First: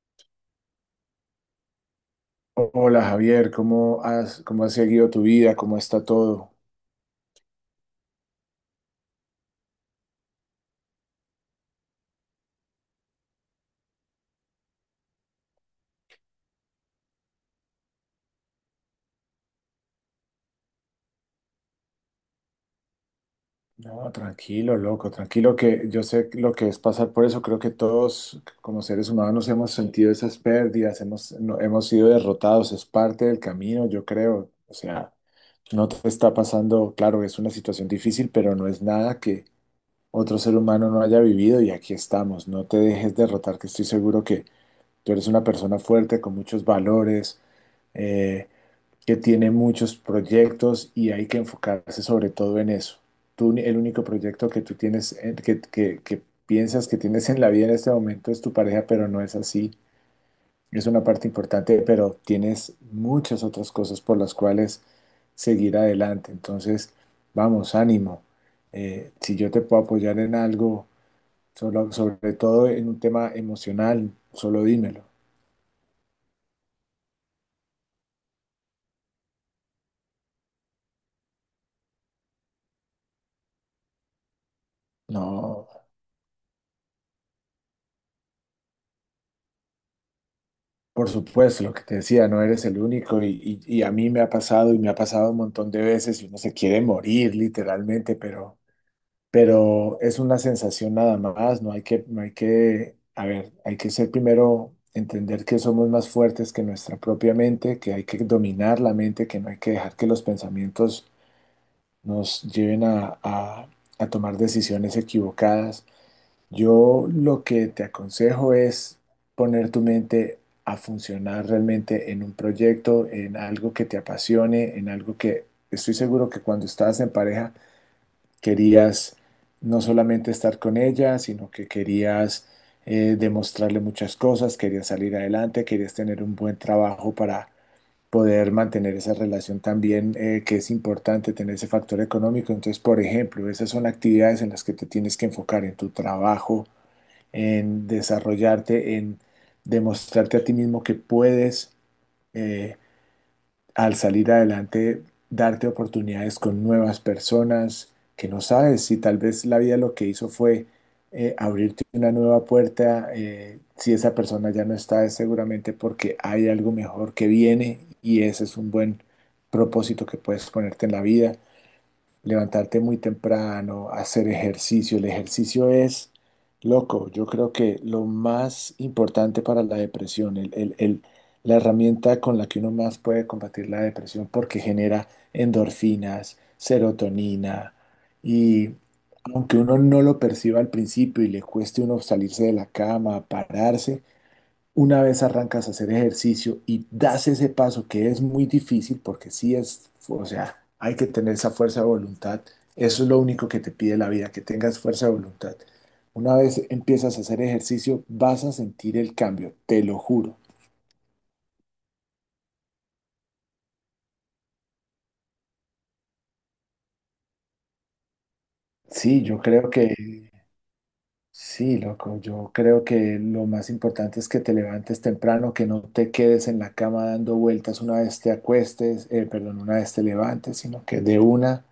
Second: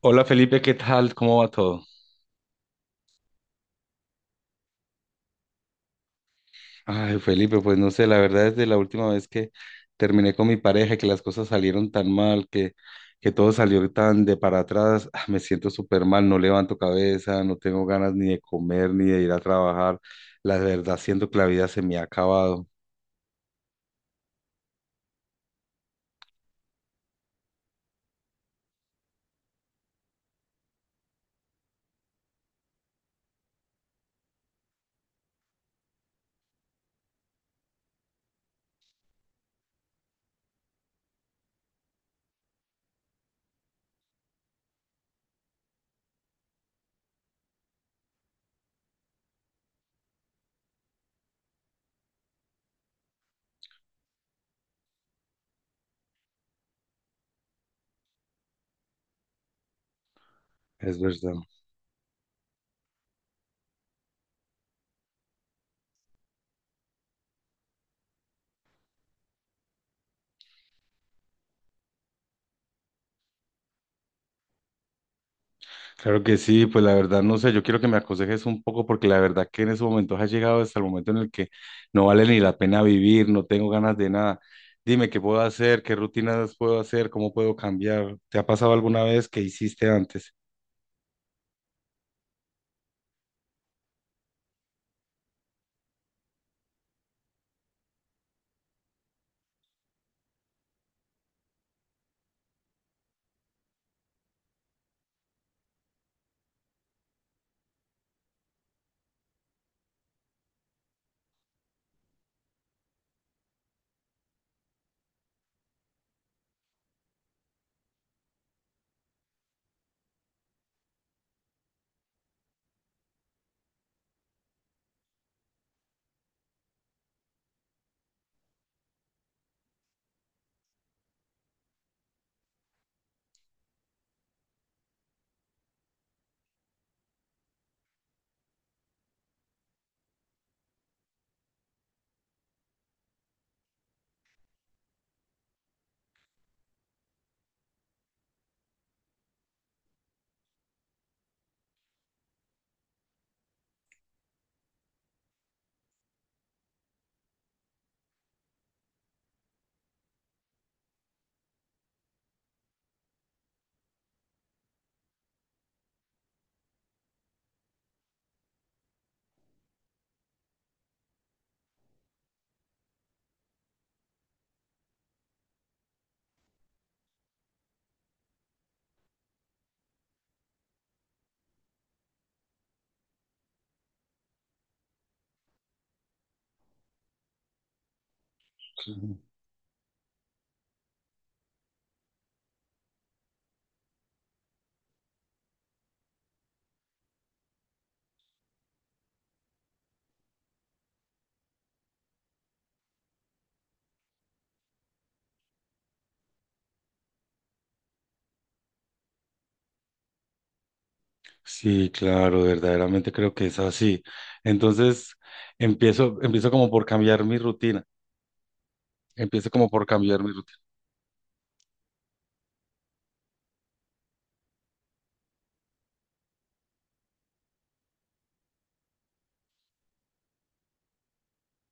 Hola Felipe, ¿qué tal? ¿Cómo va todo? Hola Javier, cómo has seguido tu vida? ¿Cómo está todo? Ay, Felipe, pues no sé, la verdad es de la última vez que terminé con mi pareja, que las cosas salieron tan mal, que todo salió tan de para atrás, me siento súper mal, no levanto cabeza, no tengo ganas ni de comer, ni de ir a trabajar. La verdad, siento que la vida se me ha acabado, No, tranquilo, loco, tranquilo, que yo sé lo que es pasar por eso. Creo que todos como seres humanos hemos sentido esas pérdidas, hemos, no- hemos sido derrotados, es parte del camino, yo creo. O sea, no te está pasando, claro, es una situación difícil, pero no es nada que otro ser humano no haya vivido y aquí estamos. No te dejes derrotar, que estoy seguro que tú eres una persona fuerte, con muchos valores. eh, que tiene muchos proyectos y hay que enfocarse sobre todo en eso. Tú, el único proyecto que tú tienes, que piensas que tienes en la vida en este momento es tu pareja, pero no es así. Es es una parte verdad. importante, pero tienes muchas otras cosas por las cuales seguir adelante. Entonces, vamos, ánimo. Si yo te puedo apoyar en algo, sobre todo en un tema emocional, solo dímelo. Claro que sí, pues la verdad no sé, yo quiero que me aconsejes un poco porque la verdad que en esos momentos has llegado hasta el momento en el que no vale ni la pena vivir, no tengo ganas de nada. Dime qué puedo No. hacer, qué rutinas puedo hacer, cómo puedo cambiar. ¿Te ha pasado alguna vez que hiciste antes? Por supuesto, lo que te decía, no eres el único y a mí me ha pasado y me ha pasado un montón de veces y uno se quiere morir literalmente, pero es una sensación nada más, no hay que, no hay que, a ver, hay que ser primero, entender que somos más fuertes que nuestra propia mente, que hay que dominar la mente, que no hay que dejar que los pensamientos nos lleven a tomar decisiones equivocadas. Yo lo que te aconsejo es poner tu mente a funcionar realmente en un proyecto, en algo que te apasione, en algo que estoy seguro que cuando estabas en pareja querías no solamente estar con ella, sino que querías demostrarle muchas cosas, querías salir adelante, querías tener un buen trabajo para poder mantener esa relación también, que es importante tener ese factor económico. Entonces, por ejemplo, esas son actividades en las que te tienes que enfocar en tu trabajo, en desarrollarte, en demostrarte a ti mismo que puedes, eh, al salir adelante, darte oportunidades con nuevas personas que no sabes si tal vez la vida lo que hizo fue abrirte una nueva puerta. Si esa persona ya no está, es seguramente porque hay algo mejor que viene y ese es un buen propósito que puedes ponerte en la vida, levantarte muy temprano, hacer ejercicio. El ejercicio es loco. Yo creo que lo más importante para la depresión, la herramienta con la que uno más puede combatir la depresión porque genera endorfinas, serotonina y Ujú. aunque uno no lo perciba al principio y le cueste uno salirse de la cama, pararse, una vez arrancas a hacer ejercicio y das ese paso que es muy difícil porque sí es, o sea, hay que tener esa fuerza de voluntad. Eso es lo único que te pide la vida, que tengas fuerza de voluntad. Una vez empiezas a hacer ejercicio, vas a sentir el cambio, te lo juro. Sí, claro, verdaderamente creo que es así. Entonces, empiezo como por cambiar mi rutina. Sí, yo Empiezo como creo por que, cambiar mi rutina. sí, loco, yo creo que lo más importante es que te levantes temprano, que no te quedes en la cama dando vueltas una vez te acuestes, perdón, una vez te levantes, sino que de una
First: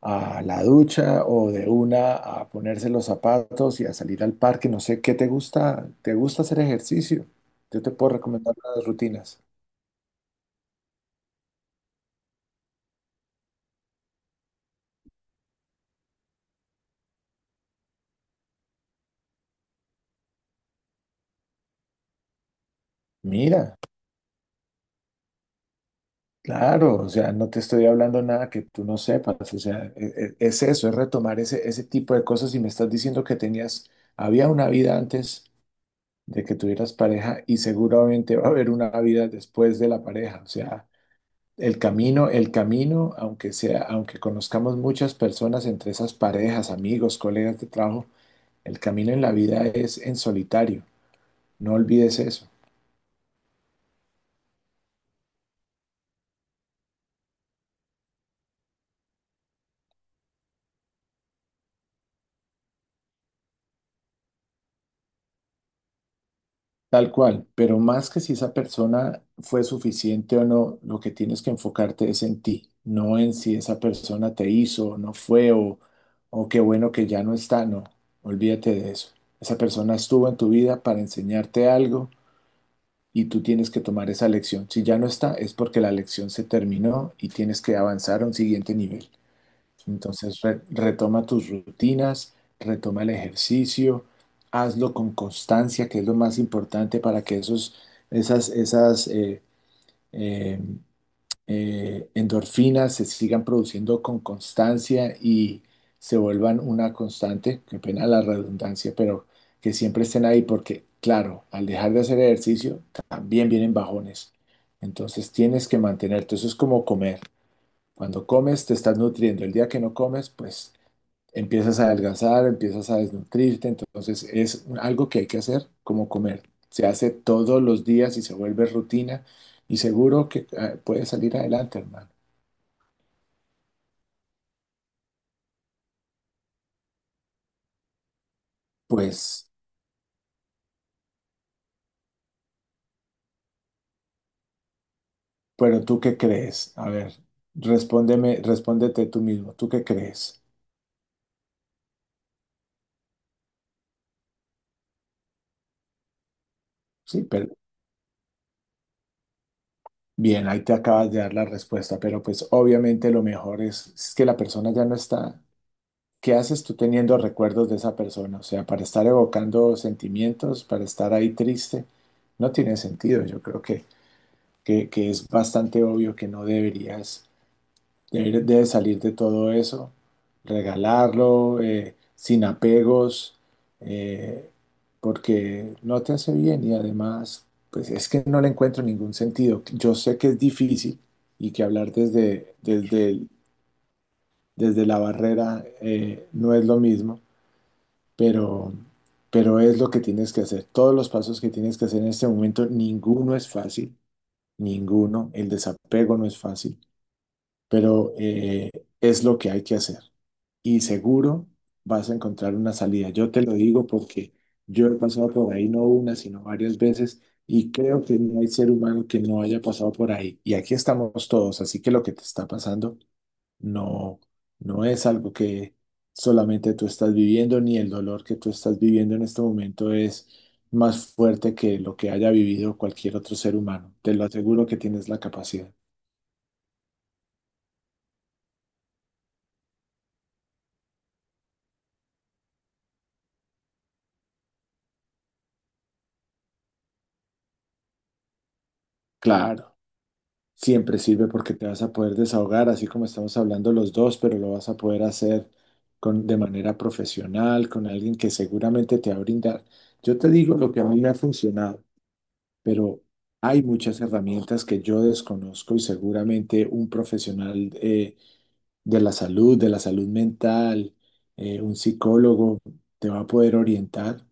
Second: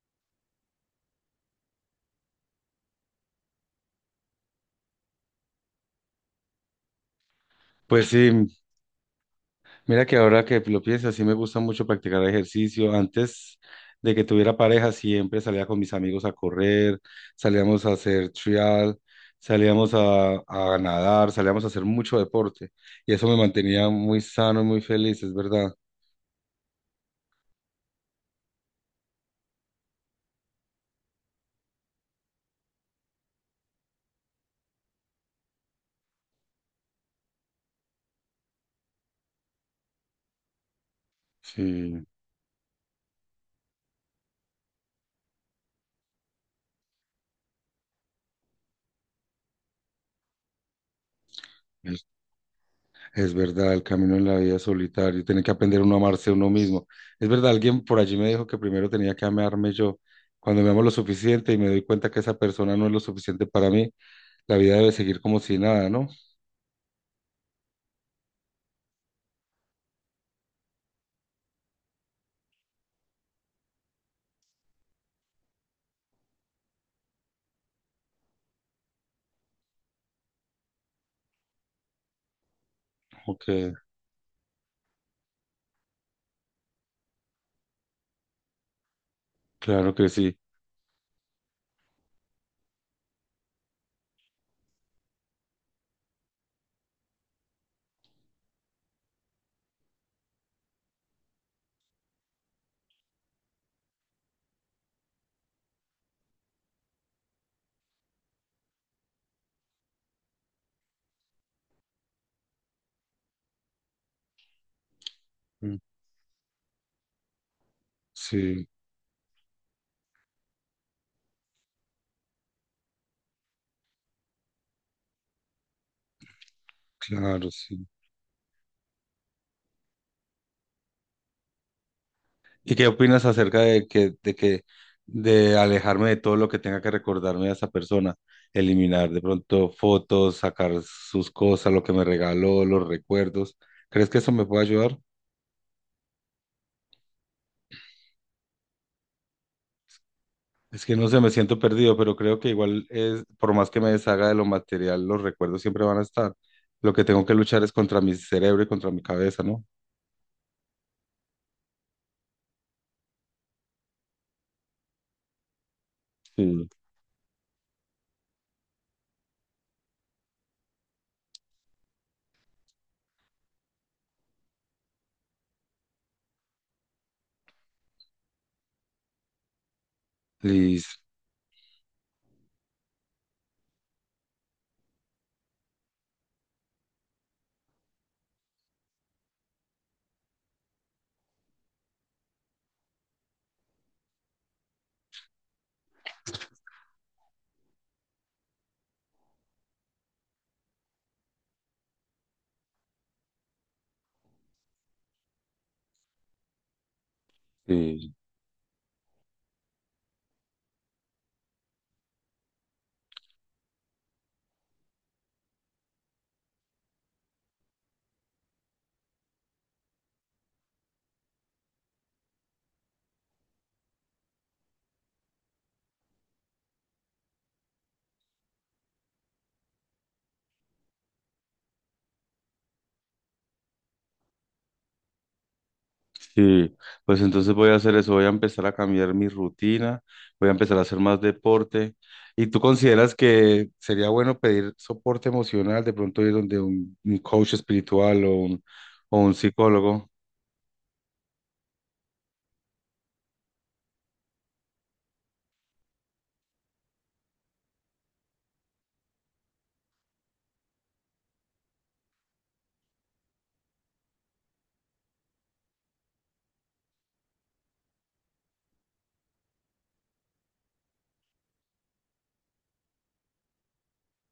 a la ducha o de una a ponerse los zapatos y a salir al parque. No sé, ¿qué te gusta? ¿Te gusta hacer ejercicio? Yo te Pues puedo sí, recomendar unas rutinas. mira que ahora que lo pienso, sí me gusta mucho practicar ejercicio. Antes de que tuviera pareja, siempre salía con mis amigos a correr, salíamos a hacer trial, salíamos a nadar, salíamos a hacer mucho deporte. Y eso me Mira, mantenía muy sano y muy feliz, es verdad. claro, o sea, no te estoy hablando nada que tú no sepas, o sea, es eso, es retomar ese tipo de cosas y me estás diciendo que tenías, había una vida antes de que tuvieras pareja y seguramente va a haber una vida después de la pareja, o sea, Sí, el camino, aunque sea, aunque conozcamos muchas personas entre esas parejas, amigos, colegas de trabajo, el camino en la vida es en solitario. No es, olvides eso. es verdad, el camino en la vida es solitario, tiene que aprender uno a amarse a uno mismo. Es verdad, alguien por allí me dijo que primero tenía que amarme yo. Cuando me amo lo suficiente y me doy cuenta que esa persona no es lo suficiente para mí, la vida debe seguir como si nada, ¿no? Tal cual, pero más que si esa persona fue suficiente o no, lo que tienes que enfocarte es en ti, no en si esa persona te hizo o qué bueno que ya no está, no, olvídate de eso. Esa persona estuvo en tu vida para enseñarte algo y tú Ok, tienes que tomar esa lección. Si ya no está, es porque la lección se terminó y tienes que avanzar a un siguiente nivel. claro que sí. Entonces, retoma tus rutinas, retoma el ejercicio, hazlo con constancia, que es lo más importante para que esas eh, endorfinas se sigan produciendo con constancia y se vuelvan una constante, qué pena la redundancia, pero que siempre estén ahí porque, claro, al dejar de hacer ejercicio también vienen bajones. Entonces tienes Mm. que mantenerte, eso es como comer. Cuando comes Sí, te estás nutriendo, el día que no comes, pues empiezas a adelgazar, empiezas a desnutrirte, entonces es algo que hay que hacer como comer. Se hace claro, todos los sí. días y se vuelve rutina y seguro que puedes salir adelante, hermano. ¿Y qué opinas acerca de alejarme de todo lo que tenga que recordarme a esa persona? Eliminar de Pues, pronto fotos, sacar sus cosas, lo que me regaló, los recuerdos. ¿Crees que eso me puede ayudar? pero ¿tú qué crees? A ver, respóndeme, respóndete tú mismo, ¿tú qué crees? Es que no sé, me siento perdido, pero creo que igual es, por más que me deshaga de lo material, los recuerdos siempre van a estar. Lo que Sí, tengo que pero luchar es contra mi cerebro y contra mi cabeza, ¿no? bien, ahí te acabas de dar la respuesta, pero pues obviamente lo mejor es que la persona ya no está. ¿Qué haces Sí. tú teniendo recuerdos de esa persona? O sea, para estar evocando sentimientos, para estar ahí triste, no tiene sentido. Yo creo que es bastante obvio que no deberías. Él debe salir de todo eso, Liz, regalarlo, sin apegos, eh, porque no te hace bien y además, pues es que no le encuentro ningún sentido. Yo sé que es difícil y que hablar desde la barrera no es lo mismo, pero, pero es lo que tienes que hacer. Todos los pasos que tienes que hacer en este momento, ninguno es fácil, ninguno. El desapego no es fácil, pero sí. Es lo que hay que hacer. Y seguro vas a encontrar una salida. Yo te lo digo porque yo he pasado por ahí no una, sino varias veces y creo que no hay ser humano que no haya pasado por ahí. Y aquí estamos todos, así que lo que te está pasando no, no es algo que solamente tú estás viviendo, ni el dolor que tú estás viviendo en este momento es más fuerte que lo que haya vivido cualquier otro ser humano. Te lo aseguro que tienes la capacidad. Sí, pues entonces voy a hacer eso, voy a empezar a cambiar mi rutina, voy a empezar a hacer más deporte. ¿Y tú consideras que sería bueno pedir soporte emocional, de pronto ir donde un coach espiritual o un Claro. psicólogo? Siempre sirve porque te vas a poder desahogar, así como estamos hablando los dos, pero lo vas a poder hacer con, de manera profesional, con alguien que seguramente te va a brindar. Yo te digo lo que a mí me ha funcionado, pero hay muchas herramientas que yo desconozco y seguramente un profesional de la salud mental, un psicólogo, te va a poder orientar,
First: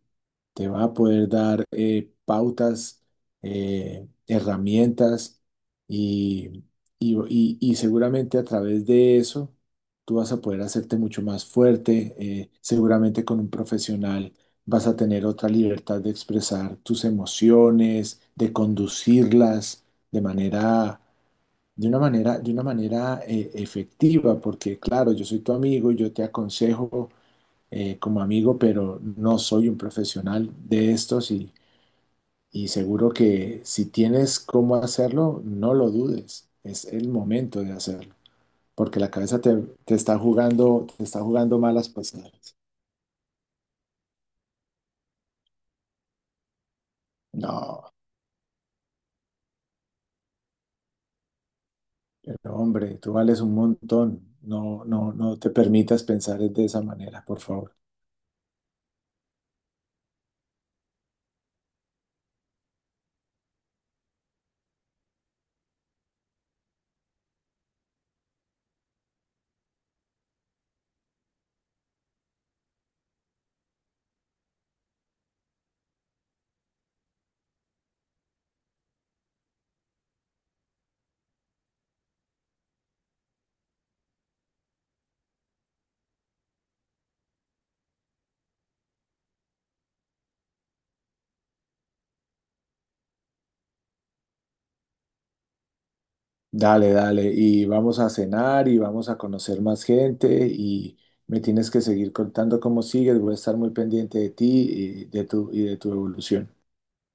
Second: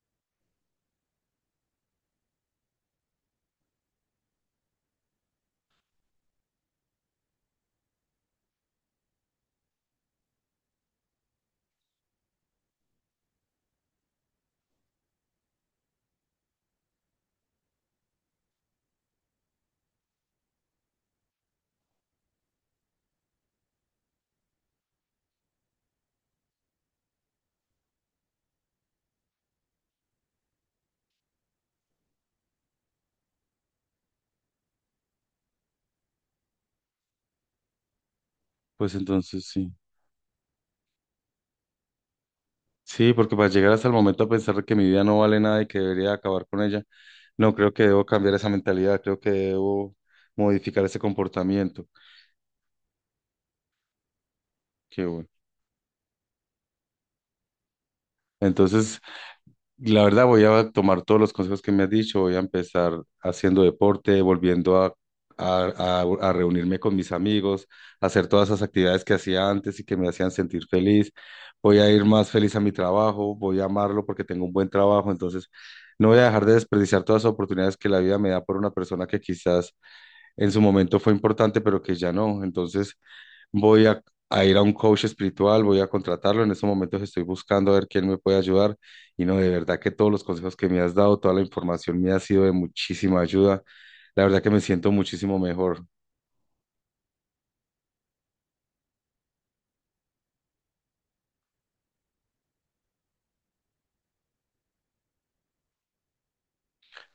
te va a poder dar pautas, herramientas y, y seguramente a través de eso tú vas a poder hacerte mucho más fuerte. Seguramente con un profesional vas a tener otra libertad de expresar tus emociones, de conducirlas de manera... De una manera, de una manera efectiva, porque claro, yo soy tu amigo, yo te aconsejo, como amigo, pero no soy un profesional de estos y seguro que si tienes cómo hacerlo, no lo dudes. Es el momento de hacerlo, Pues porque la cabeza entonces te, sí. Te está jugando malas pasadas. Sí, porque para llegar hasta el momento a pensar que mi vida no vale nada y que debería acabar con ella, no creo que No, debo cambiar esa mentalidad, creo que debo modificar ese comportamiento. pero hombre, tú vales un montón. No, Qué no, bueno. no te permitas pensar de esa manera, por favor. Entonces, la verdad, voy a tomar todos los consejos que me has dicho. Voy a empezar haciendo deporte, volviendo a, a reunirme con mis amigos, hacer todas esas actividades que hacía antes y que me hacían sentir feliz. Voy a ir más feliz a mi trabajo, voy a amarlo porque tengo un buen trabajo. Entonces, no voy a dejar de desperdiciar todas las oportunidades que la vida me da por una persona que quizás en su momento fue importante, pero que ya no. Entonces, voy a, a ir a un coach espiritual, voy a contratarlo. En estos momentos estoy buscando a ver quién me puede ayudar. Y no, de verdad que todos los consejos que me has dado, toda la información me ha sido de muchísima ayuda. La verdad que me siento muchísimo mejor. Dale, dale, y vamos a cenar y vamos a conocer más gente y me tienes que seguir contando cómo sigues, voy a estar muy pendiente de ti y de tu evolución.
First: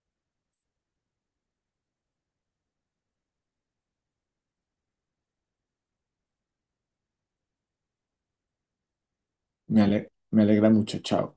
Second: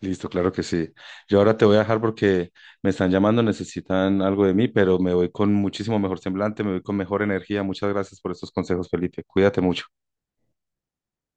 Listo, claro que sí. Yo ahora te voy a dejar porque me están llamando, necesitan algo de mí, pero me voy con muchísimo mejor semblante, me voy con mejor energía. Muchas gracias por estos consejos, Felipe. Cuídate mucho. Me alegra mucho, chao.